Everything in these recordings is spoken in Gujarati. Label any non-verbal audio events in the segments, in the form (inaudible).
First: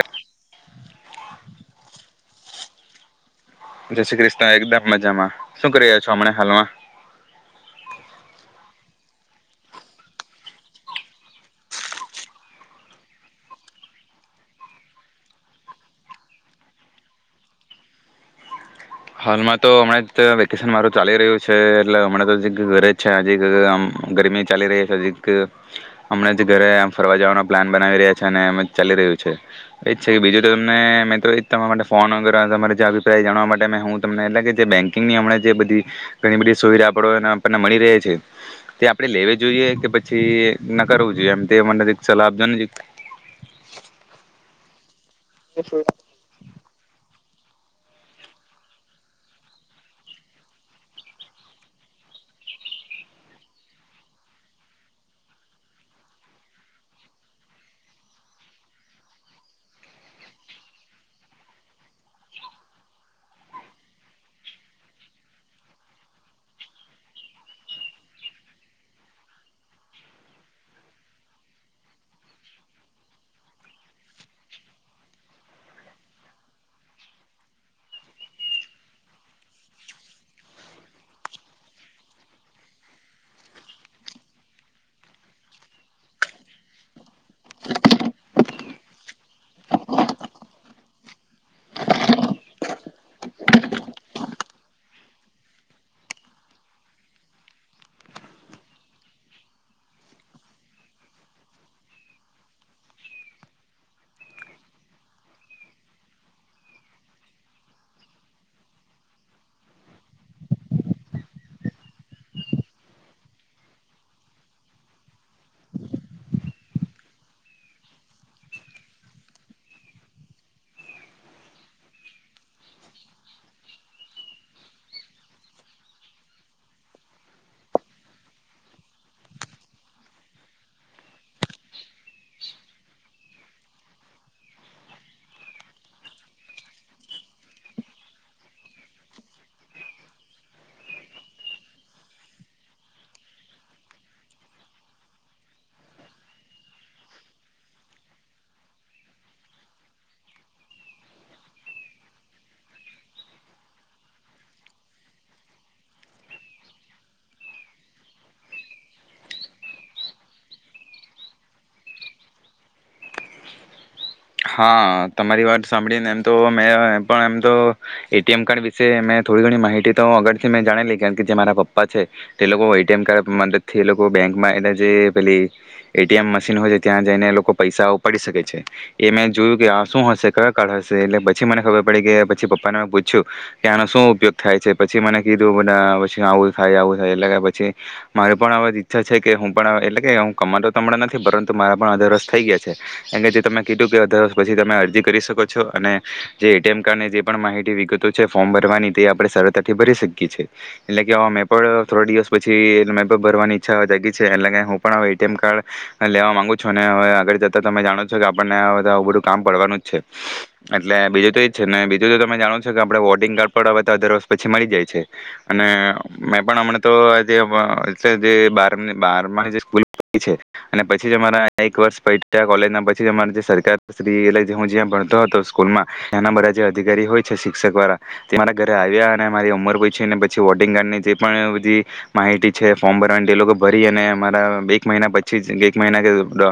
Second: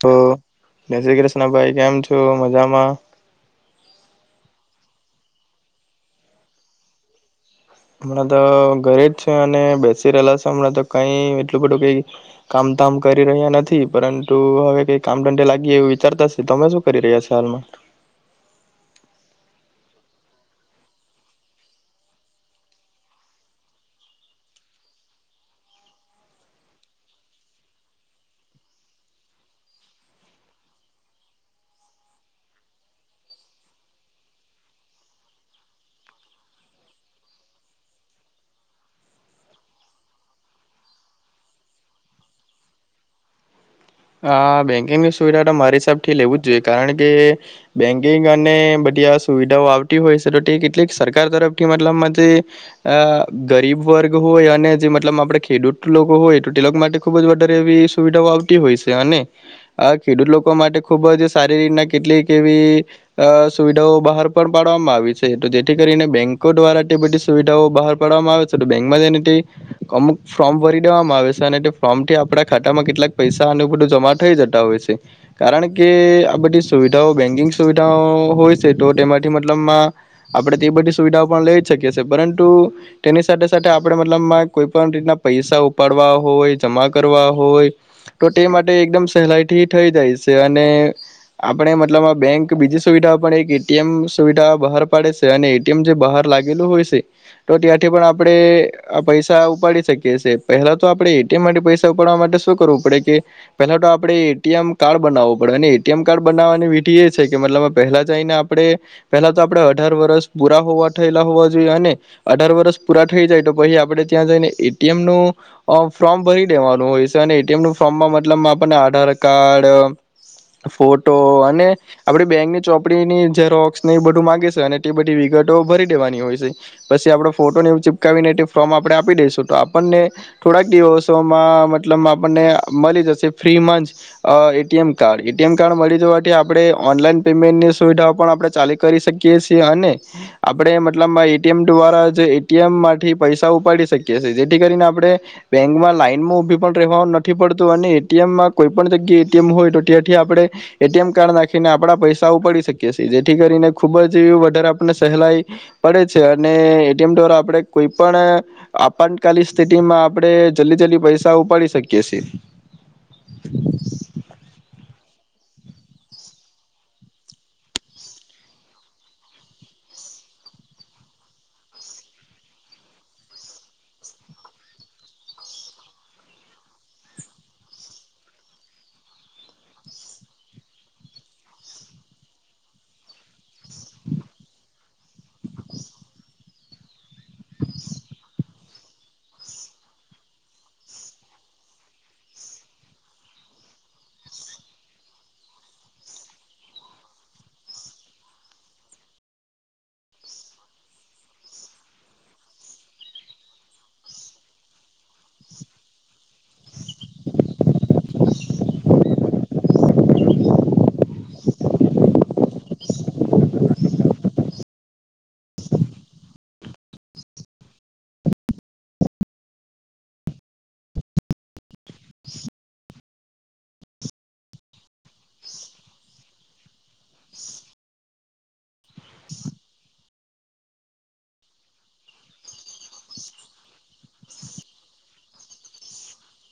તો જય શ્રી કૃષ્ણ ભાઈ કેમ છો મજામાં? હાએકદમ મજામાં, શું કરી રહ્યા છો હમણા હાલમાં? હમણાં તો ઘરે જ છે અને બેસી રેહલા છે, હમણાં તો કઈ એટલું બધું કંઈ કામ તામ કરી રહ્યા નથી પરંતુ હવે કઈ કામધંધે લાગી એવું વિચારતા સે, તમે શું કરી રહ્યા છો હાલમાં? હાલમાં તો અમણાં જ તો વેકેશન મારું ચાલી રહ્યું છે એટલે અમણાં તો જે ઘરે જ છે હજી આમ ગરમી ચાલી રહી છે હજીક હમણાં જ ઘરે આમ ફરવા જવાનો પ્લાન બનાવી રહ્યા છે અને અમુક જ ચાલી રહ્યું છે, એ જ છે કે બીજું તો તમને મે તો એજ તમારા માટે ફોન વગરે અભિપ્રાય જાણવા માટે તમે હું તમને એટલે કે બેકિંગની અમણે જે બધી ઘણી બઢી સુવિઢા આપડો એ ને આપણને મળી રેહ છે, તે આપડે લેવી જોઈએ કે પછી ના કરવું જોઈએ એમ તે (unintelligible) સલાહ આપજો ને જીક હા બેંકિંગની સુ વિઢા તો મારી હિસાબથી લેવું જ જોઈએ, કારણ કે બેંકિંગ અને બધી આ સુવિધાઓ આવતી હોય સે ટો ટે કેટલીક સરકાર તરફથી મતલબમાં જેઅ ગરીબ વર્ગ હોય અને જે મતલબમાં આપણે ખેડૂત લોકો હોય ટો ટે લોક માટે ખુબ જ વધારે એવી સુવિધાઓ આવતી હોય છે. અને આ ખેડૂત લોકો માટે ખુબ જ સારી રીતના કેટલીક એવી અ સુવિધાઓ બહાર પણ પાડવામાં આવી છે, તો જેથી કરીને બેંકો દ્વારા તે બધી સુવિધાઓ બહાર પાડવામાં આવે સે, તો બેંકમાં જેઈને તે અમુક ફોર્મ ભરી દેવામાં આવે સે અને તે ફોર્મથી આપણા ખાતામાં કેટલાક પૈસા અને બઢુ જમા થઈ જતા હોય છે, કારણ કે આ બધી સુવિઢાઓ બેન્કિંગ સુવિઢાઓ હોય છે, તો તેમાંથી મતલબમાં આપણે તે બધી સુવિધાઓ પણ લઈ શકીએ છીએ પરંતુ, ટેની સાથે સાથે આપણે મતલબમાં કોઈ પણ રીતના પૈસા ઉપાડવા હોય જમા કરવા હોય, તો ટે માટે એકદમ સહેલાઈથી થઈ જાય સે અને આપણે મતલબ આ બેંક બીજી સુવિઢા પણ એક એ ટી એમ સુવિઢા બહાર પાડે સે અને એ ટી એમ જે બહાર લાગેલું હોય સે, ટો ત્યાંથી પણ આપડે આ પૈસા ઉપાડી શકીએ સે, પહેલા તો આપણે એ ટી એમ માટે પૈસા ઉપાડવા માટે શું કરવું પડે કે પેલા તો આપડે એ ટી એમ કાર્ડ બનાવવું પડે અને એ ટી એમ કાર્ડ બનાવવાની વિઢિ એ છે કે મતલબ માં પહેલા જઈને આપડે પહેલા તો આપડે અઢાર વરસ પૂરા હોવા થયેલા હોવા જોઈએ અને અઢાર વરસ પૂરા થઈ જાય, તો પછી આપડે ત્યાં જઈને એ ટી એમનું ફોર્મ ભરી લેવાનું હોય સે અને એ ટી એમ નું ફોર્મમાં મતલબમાં આપણને આધાર કાર્ડ, ફોટો અને આપણી બેંકની ચોપડીની જેરોક્સને એ બધું માગે છે અને તે બધી વિગતો ભરી ડેવાની હોય સે, પસી આપણો ફોટોને એવું ચીપકાવીને ફોર્મ આપણે આપી દઈશું તો આપણને થોડાક દિવસોમાં મતલબમાં આપણને મલી જશે ફ્રીમાં જ અ A T M card, A T M card મલી જવાથી આપણે ઓનલાઈન પેમેન્ટની સુવિધાઓ પણ આપણે ચાલી કરી શકીએ છીએ અને આપડે મતલબમાં એ ટી એમ દ્વારા જે એ ટી એમ માંઠી પૈસા ઉપાડી શકીએ સે, જેઠી કરીને આપણે બેંકમાં લાાઈનમાં ઉભી પણ રહેવા ન થી પડતું અને એ ટી એમમાં કોઈ પણ જગ્યા એ ટી એમ હોય તો ત્યાંથી આપડે એ ટી એમ કાર્ડ નાખીને આપણા પૈસા ઉપાડી શકીએ છીએ, જેથી કરીને ખુબ જ વધારે આપણને સહેલાઈ પડે છે અને એ ટી એમ દ્વારા આપડે કોઈ પણ આપાતકાલી સ્થિતિમાં આપડે જલ્દી જલ્દી પૈસાઓ ઉપાડી શકી કેસે હા તમારી વાત સાંભળી ને એમ તો મે પણ એમ તો એ ટી એમ કાર્ડ વિશે મે થોડી ઘણી માહિતી તો અગાળથી મેં જાણેલી કાણ કે જે મારા પપ્પા છે, તે લોકો એ ટી એમ કાર્ડ મદદ થી એ લોકો બેંકમાં એ જે પેલી એ ટી એમ મશીન હોય ત્યાં જઈને લોકો પૈસા ઉપાડી શકે છે. એ મેં જોયું કે આ શું હશે? કયો કાર્ડ હશે? એટલે પછી મને ખબર પડી કે પછી પપ્પાને મેં પૂયછુ કે આનો શું ઉપયોગ થાય છે? પછી મને કીધું બઢા આવું છે આવું થાય એટલે પછી, મારી પણ અવે ઈચ્છા છે કે હું પણ અવે એટલે કે ઉં કમાતો તો અમણાં નથી, પરંતુ મારા પણ અધારસ થઈ ગયા છે, એમ કે જે તમે કીધુ સે અધાવરસ પછી તમે અરજી કરી શકો છો અને જે એ ટી એમ કાર્ડની જે પણ માહિતી વિગતો છે ફોર્મ ભરવાની તે આપડે સરળતાથી ભરી શકીયે છીએ એટલે કે મેં પણ થોડા દિવસ પછી મે (unintelligible) ભરવાની ઈચ્છા જાગી છે એટલે કે હું પણ એ ટી એમ કાર્ડ લેવા માંગુ છું અને હવે આગળ જતા તમે જાણો છો કે આપ કામ પડવાનું જ છે, એટલે બીજું તો એજ છે ને બીજું તો તમે જાણો છો કે આપે વોટિંગ કાર્ડ પણ આવે તો અધાર વર્ષ પછી મળી જાય છે અને મે પણ હમણા તો આ જે (unintelligible) અને પછી અમારા એક વર્ષ (unintelligible) કોલેજના છે અમાન જે સરકાર એટલે હું જ્યાં ભણતો હતો સ્કૂલમાં, ત્યાંના બધા જે અધિકારી હોય છે શિક્ષક વાળા, તે મારા ઘરે આવ્યા અને મારી ઉંમર પૂયછી ને પછી વોટિંગ કાર્ડની જે પણ બધી માહિતી છે ફોર્મ ભરવાની તે એ લોકો ભરી અને મારા એક મહિના પછી જ એક મહિના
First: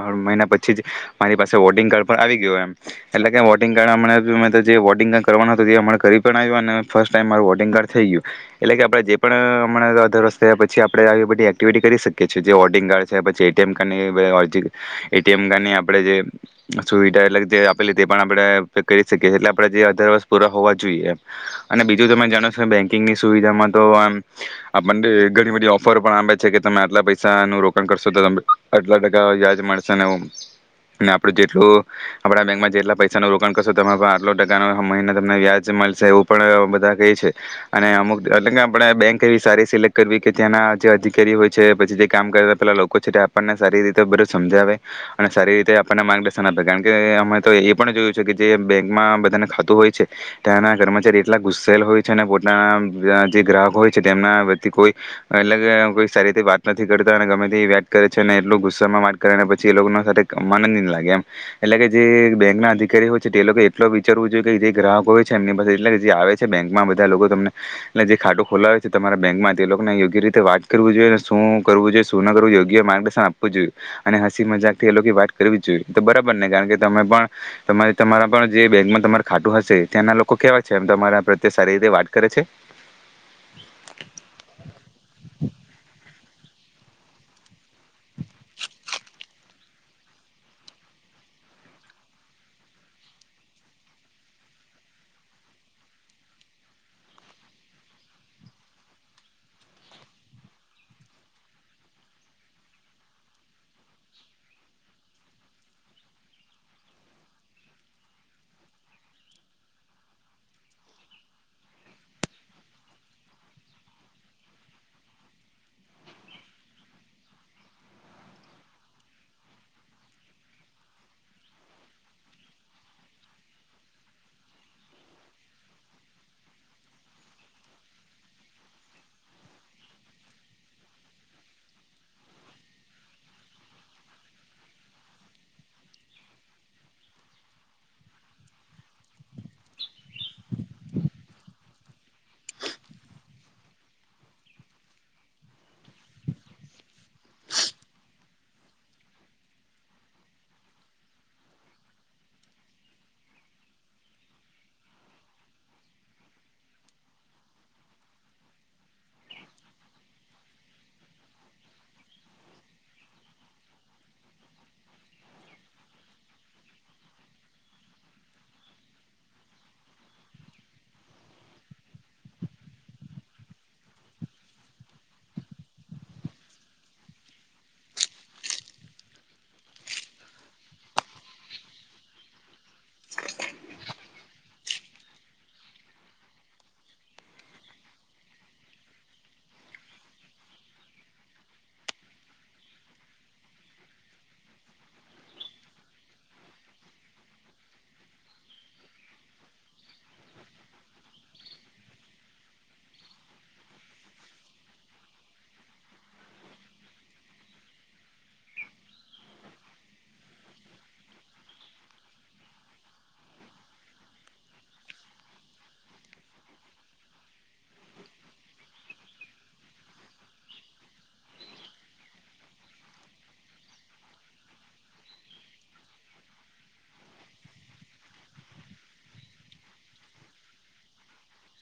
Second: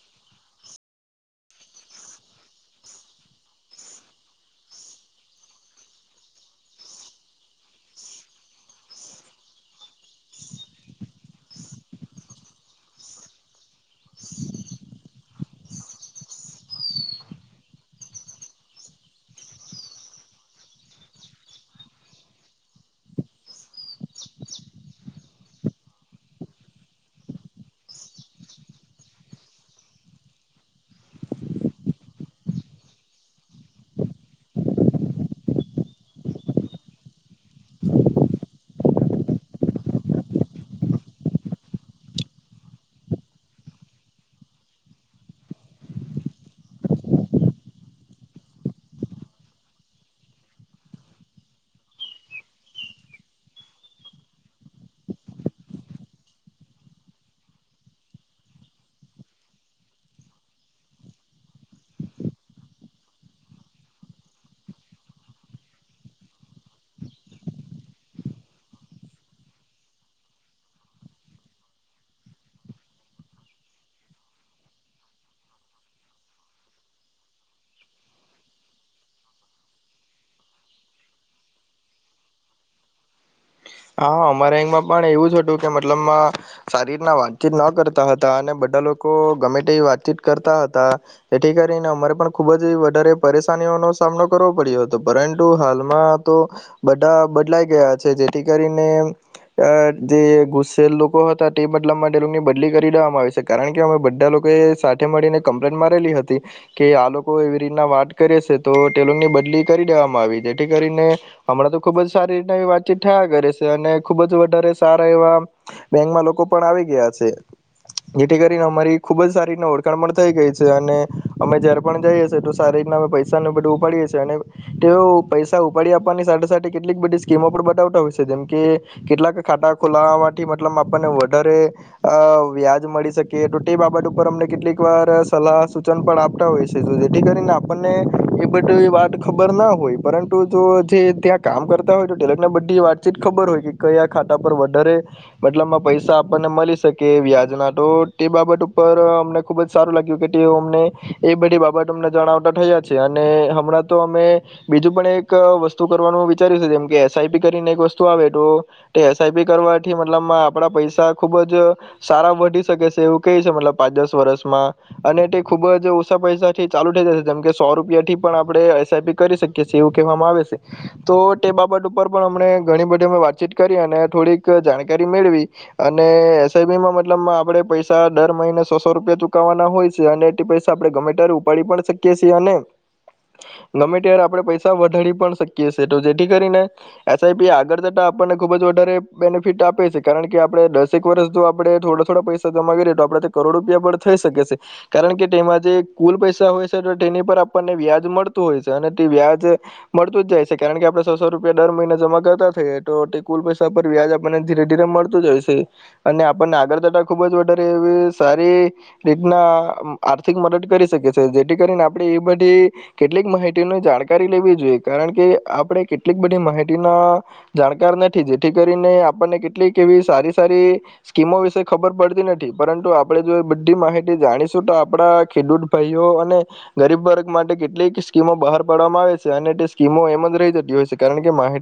(unintelligible) મહિના પછી જ મારી પાસે વોટિંગ કાર્ડ પણ આવી ગયો એમ એટલે કે વોટિંગ કાર્ડ અમણા જે વોટિંગ કાર્ડ કરવાનું હતું તે હમણા કરી પણ આયવો અને ફર્સ્ટ ટાઈમ મારું વોટિંગ કાર્ડ થઈ ગયું, એટલે કે આપણે જે પણ અમણા અધાર વર્ષ થયા પછી આપડે આવી બધી એક્ટિવિટી કરી શકીએ છીએ, જે વોટિંગ કાર્ડ છે પછી એ ટી એમ કાર્ડ નેએ બધા (unintelligible) એ ટી એમ કાર્ડની આપણે જે સુવિધા એટલે જે આપેલી પણ આપણે કરી શકીએ એટલે આપણે જે અઢાર વર્ષ પૂરા હોવા જોઈએ, અને બીજું તમે જાણો છો બેંકિંગની સુવિધામાં તો આમ, આપણને ઘણી બધી ઓફર પણ આપ છે કે તમે આટલા પૈસાનું રોકાણ કરશો તો આટલા ટકા વયાજ મળશે ને અને આપડું જેટલું, આપણા બેંકમાં જેટલા પૈસા ન રોકાણ કરશો ત આટલો ટકાનો મહિને તમને વ્યાજ મળશે એવું પણ બધા ક છે, અને અમુક એટલે કે આપણે બેંક એવી સારી સિલેક્ટ કરવી કે ત્યાંના જે અધિકારી હોય છે પછી જે કામ કરતા પેલા લોકો છે તે આપણને સારી રીતે બધ સમજાવે, અને સારી રીતે આપ માર્ગદર્શન આપે કારણ કે અમે તો એ પણ જોયું છે કે જે બેંકમાં બધાને ખાતું હોય છે, ત્યાંના કર્મચારી એટલા ગુસ્સેલ હોય છે અને પોતાના જે ગ્રાહકો હોય છે તેમનાથી કોઈ, એટલે કે સારી રીતે વાત નથી કરતા ગમે વત કરે છે અને એટલ ગુસ્સામાં વાત કરે પછી એ લોકો સાથે નંદ લાગે એમ, એટલે કે જે બેંક ના અધિકારી હોય છે તે લોકો એટલો વિચારવું જોઈએ કે જે ગ્રાહકો હોય છે એમની પાસે એટલે જે આવે છે બેંકમાં બધા લોકો તમને, એ જે ખાટું ખોલાવે છે તમારા બેંકમાં તે લોકોને યોગ્ય રીતે વાત કરવવી જોઈએ શું કરવું જોઈએ શું ના કરવું જો યોગ્ય માર્ગદર્શન આપવું જોઈએ, અને હસી મજાક થી એ લોકો ને વાત કરવી જોઈએ તો બરાબર ને કારણ કે તમે પણ, તમારા પણ જે બેંકમાં તમાર ખાતું હશે ત્યાંના લોકો કેવાક છે, એમ તમારા પ્રત્યે સારી રીતે વાત કરે છે? હા અમારે અમાં પણ એવું જ હતું કે મતલબમાં, સારી રીતના વાતચીત ન કરતા હતા અને બધા લોકો ગમે તે વાતચીત કરતા હતા, જેથી કરીને અમારે પણ ખુબ જ વધારે પરેશાનીઓનો સામનો કરવો પડ્યો હતો પરંતુ હાલમાં તો, બધા બદલાઈ ગયા છે જે જેથી કરીને જે ગુસ્સેલ લોકો હતા તે બદલામાં ટે ની બદલી કરી દેવામાં આવી છે કારણ કે અમે બધા લોકો એ સાથે મળીને કમ્પ્લેન મારેલી હતી, કે આ લોકો એવી રીતના વાત કરે છે તો ટેલની બદલી કરી દેવામાં આવી જેથી કરીને, હમણાં તો ખુબ જ સારી રીતના એવી વાતચીત અને ખુબ જ વધારે સારા એવા, બેંકમાં લોકો પણ આવી ગયા છે, જેથી કરીને અમારી ખુબ જ સારી રીતના ઓળખણ પણ થઇ ગઈ છે અને, અમે જયારે પણ જઈએ છીએ તો સારી રીતના અમે પૈસા ન બધું ઉપાડીએ છીએ અને, તેઓ પૈસા ઉપાડી આપવાની સાથે સાથે કેટલીક બધી સ્કીમો પણ બ જે કે, કેટલાક ખાતા ખોલાવાથી મતલબ આપણને વધારે વ્યાજ મળી શકે તો તે બાબત ઉપર અમને કેટલીક વાર સલાહ સૂચન પણ આપતા હોય છે જેથી કરીને આપણને, એ બધી વાત ખબર ના હોય પરંતુ જો જે ત્યાં કામ કરતા હોય તો તેને વાતચીત ખબર હોય કે કયા ખાતા પર વધારે, મતલબમાં પૈસા આપણને મળી શકે વ્યાજના તો તે બાબત ઉપર અમને ખુબ જ સારું લાગ્યું કે તે અમને, એ બધી બાબત અમને જણાવતા થયા છે અને હમણાં તો અમે, બીજું પણ એક વસ્તુ કરવાનું વિચાર્યું છે જેમ કે એસ આઈ પી કરીને એક વસ્તુ આવે તો, તે એસ આઈ પી કરવાથી મતલબ આપડા પૈસા ખુબ જ, સારા વધી શકે છે એવું કહી છે મતલબ પાંચ દસ વર્ષમાં, અને તે ખુબ જ ઓછા પૈસા થી ચાલુ થઈ જશે જેમ કે સો રૂપિયા થી પણ આપણે એસ આઈ પી કરી શકીએ એવું કહેવામાં આવે છે, તો તે બાબત ઉપર પણ અ ઘણી બધી અમે વાતચીત કરી અને થોડીક જાણકારી મેળવી, અને એસ આઈ પીમાં મતલબ આપડે પૈસા દર મહિને સોસો રૂપિયા ચુકવવાના હોય છે અને એ પૈસા આપે ગમે ત્યારે ઉપાડી પણ શકીએ છીએ, અને ગમે ત્યારે આપડે પૈસા વધાડી પણ શકીએ છે તો જેથી કરીને એસ આઈ પી આગળ જતા આપણને ખુબ જ વધારે બેનિફિટ આપે છે કારણ કે આપણે દસેક વર્ષ જો આપણે થોડા થોડા પૈસા જમા કરીએ તો આપણે કરોડ રૂપિયા પર થઈ શકે છે, કારણ કે તેમાં જે કુલ પૈસા હોય છે તો તેની પર આપણને વ્યાજ મળતું હોય છે અને તે વ્યાજ, મળતું જ જાય છે કારણ કે આપણે સો સો રૂપિયા દર મહિના કરતા તો કુલ પૈસા પર વ્યાજ આપણને ધીરે ધીરે મળતું જ હોય છે, અને આપણને આગળ તતા ખુબ જ વધારે એવી સારી રીતના આર્થિક મદદ કરી શકે છે જેથી કરીને આપણે એ બધી, કેટલીક માહિતીની જાણકારી લેવી જોઈએ કારણ કે આપણે કેટલીક બધી માહિતી જાણકાર નથી જેથી કરીને આપણને કેટલીક એવી સારી સારી સ્કીમો વિશે ખબર પડતી નથી પરંતુ આપણે જો એ બધી માહિતી જાણીશું તો આપણા ખેડૂત ભાઈઓ અને ગરીબ વર્ગ માટે કેટલીક સ્કીમો બહાર પાડવામાં આવે છે અને તે સ્કીમો એમ જ રહી જતી હોય છે કારણ કે માહિતી અ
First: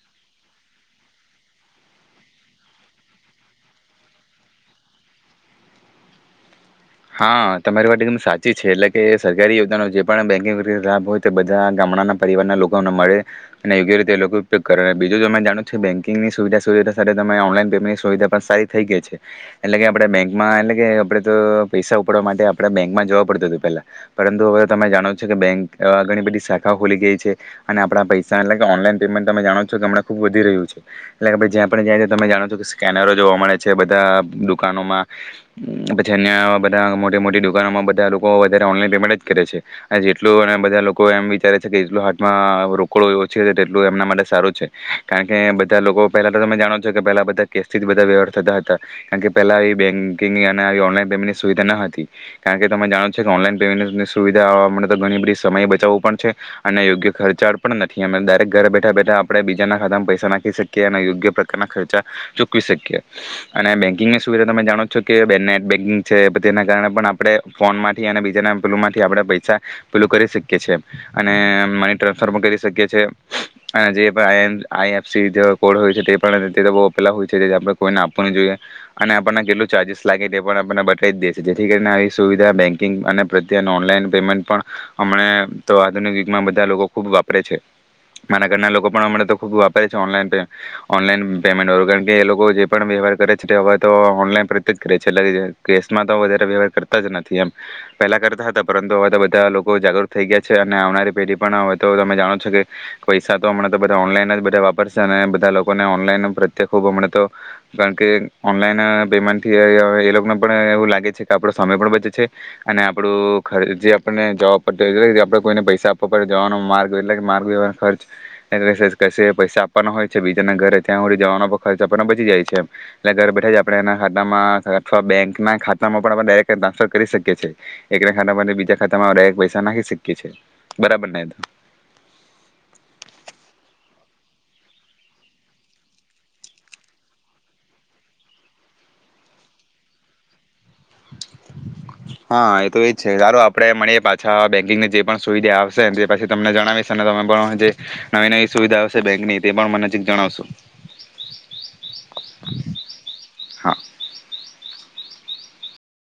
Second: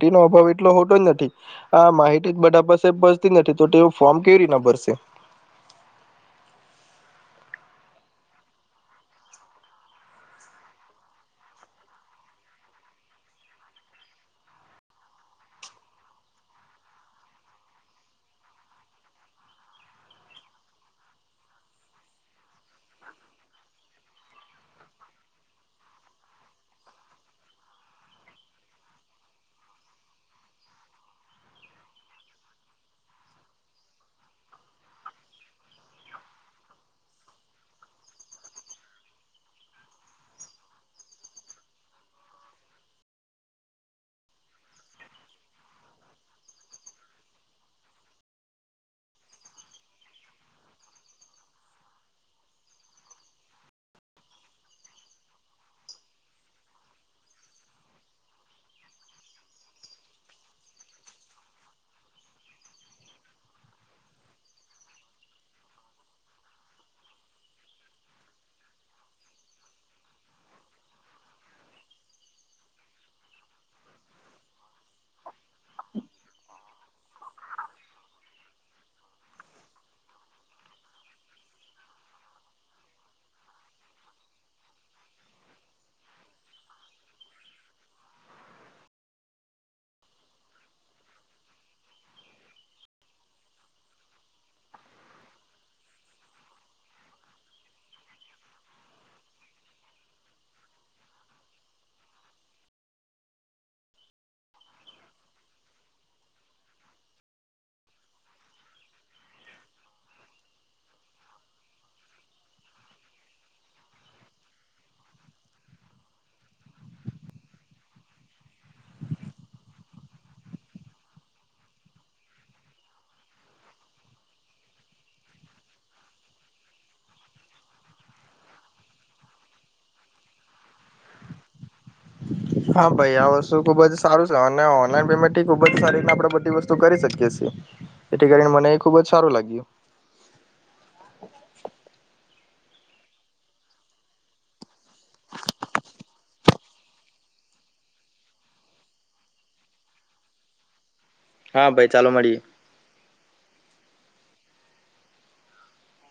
એટલો હોતો જ નથી આ માહિતી બધા પાસે ભતી નથી તો તે ફોર્મ કેવી રીના ભરશે? હા તમારી માટે એકદમ સાચી છે એટલે કે સરકારી યોજાનો જે પણ બેન્કિંગતે લાભ હોય તે બધા ગામડાના પરિવારના લોકોને મળે અને યોગ્ય રીતે એ લોકો ઉપયોગ કરે બીજું તમે જાણું છ છે બેન્કિંગની સુવિધા સુવિધા સાથે તમે ઓનલાઈન પેમેન્ટની સુવિધા પણ સારી થઈ ગઈ છે એટલે કે આપણે બેંકમાં એટલે કે આપણે તો પૈસા ઉપડવા માટે આપણે બેંકમાં જવા પડતું હતું પેલા પરંતુ હવે તમે જાણો છો કે બેંક ઘણી બધી શાખાઓ ખુલી ગઈ છે અને આપણા પૈસા એટલે ઓનલાઈન પેમેન્ટ તમે જાણો છો કે હમણાં ખુબ વધી રહ્યું છે એટલે કે જ્યાં જાય તમે જાણો છો કે સ્કેનરો જોવા મળે છે બધા દુકાનોમાં પછી અન્ય મોટી મોટી દુકાનોમાં બધા લોકો વધારે ઓનલાઈન પેમેન્ટ જ કરે છે અને જેટલું અને બધા લોકો એમ વિચારે છે કે જેટલું હાથમાં રોકડો ઓછી તેટલું એમના માટે સારું છે કારણ કે બધા લોકો પહેલા તો તમે જાણો છો કે પેલા બધા કેસથી જ બધા વ્યહાર થતા હતા કારણ કે પેલા આવી બેન્કિંગ અને આવી ઓનલાઈન પેમેન્ટ સુવિધા ન હતી કારણ કે તમે જાણો છો કે ઓનલાઈન પેમેન્ટની સુવિધા આવવા માટે તો ઘણી બધી સમય બચાવવું પણ છે અને યોગ્ય ખર્ચા પણ નથી અ ડાયરેક ઘરે બેઠા બેઠા આપણે બીજાના ખાતામાં પૈસા નાખી શકીએ અને યોગ્ય પ્રકારના ખર્ચા ચૂકવી શકીએ અને બેન્કિંગની સુવિધા તમે જાણો છો કે બે નેટ બેન્કિંગ તેના કારણે પણ આપણે ફોનમાંથી અને બીજાના પેલમાંથી આપણે પૈસા પેલું કરી શકીએ છીએ અને મની ટ્રાન્સફર પણ કરી શકીએ છીએ અને જે આઈએફસી કોડ હોય છે તે પણપેલા હોય છે જે આપણે કોઈને આપવું ન જોઈએ અને આપણને કેટલું ચાર્જિસ લાગે તે પણ આપને બ ખરી દે છે જેથી કરીને આવી સુવિધા બેન્કિંગ અને પ્રત્યે અને ઓનલાઈન પેમેન્ટ પણ અમ તો આધુનિક ુગમાં બધા લોકો ખૂબ વાપરે છે મારા ઘરના લોકો પણ અમ તો ખુબ વાપરે છે ઓનન ઓનલાઈન પેમેન્ટળ કારણ કે એ લોકો જે પણ વ્યવહાર કરે છે હવે તો ઓનલાઈન પ્રત્યે જ કરે છે. કેસમાં તો વધારે વ્યવહાર કરતા જ નથી એમ પહેલા કરતા હતા પરંતુ હવે તો બધા લોકો જાગૃત થઈ ગયા છે અને આવનારી પેઢી પણ હવે તો તમે જાણો છો કે પૈસા તો હમણાં તો બધા ઓનલાઈન જ બધા વાપરશે અને બધા લોકોને ઓનલાઈન પ્રત્યે ખૂબ હમણાં તો કારણ કે ઓનલાઈન પેમેન્ટ થી એ લોકો એવું લાગે છે કે આપડો સમય પણ બચે છે અને આપડું ખચ જે આપણને જવા પડ આપડે કોઈને પૈસા આપવા પડે જવાનો માર્ગ એટલે માર્ગ ખર્ચ પૈસા આપવાનો હોય છે બીજાના ઘરે ત્યાંી જવાનો ખર્ચ આપને બચી જાય છે એમ એટલે ઘર બેઠા જ આપણે એના ખાતામાં અથવાતો બેંક ખાતામાં પણ આપણે ડાયરેક્ટ ટ્રાન્સફર કરી શકીએ છીએ છે. એક ના ખાતામાં બીજા ખાતામાં ડાયરેક પૈસા નાખી શકીએ છીએ બરાબર ને. હા ભાઈ આ વસ્તુ ખુબ જ સારું છે અને ઓનઈન પેમેન્ટ ખુબ જ સારી આપણેે બધી વસ્તુ કરી શકી છીએ એથી કરીને મને એ ખુબ જ સારું લાગ્યું. હા એ તો એજ છે સારું આપડે મળીએ પાછા બેંકિંગની જે પણ સુવિધા આવશે પછી તમને જણાવીશ તમે પણ જે નવી નવી સુવિધા આવશે બેંકની તે પણ મને નજીક જણાવશું. હા ભાઈ ચાલો મળીએ.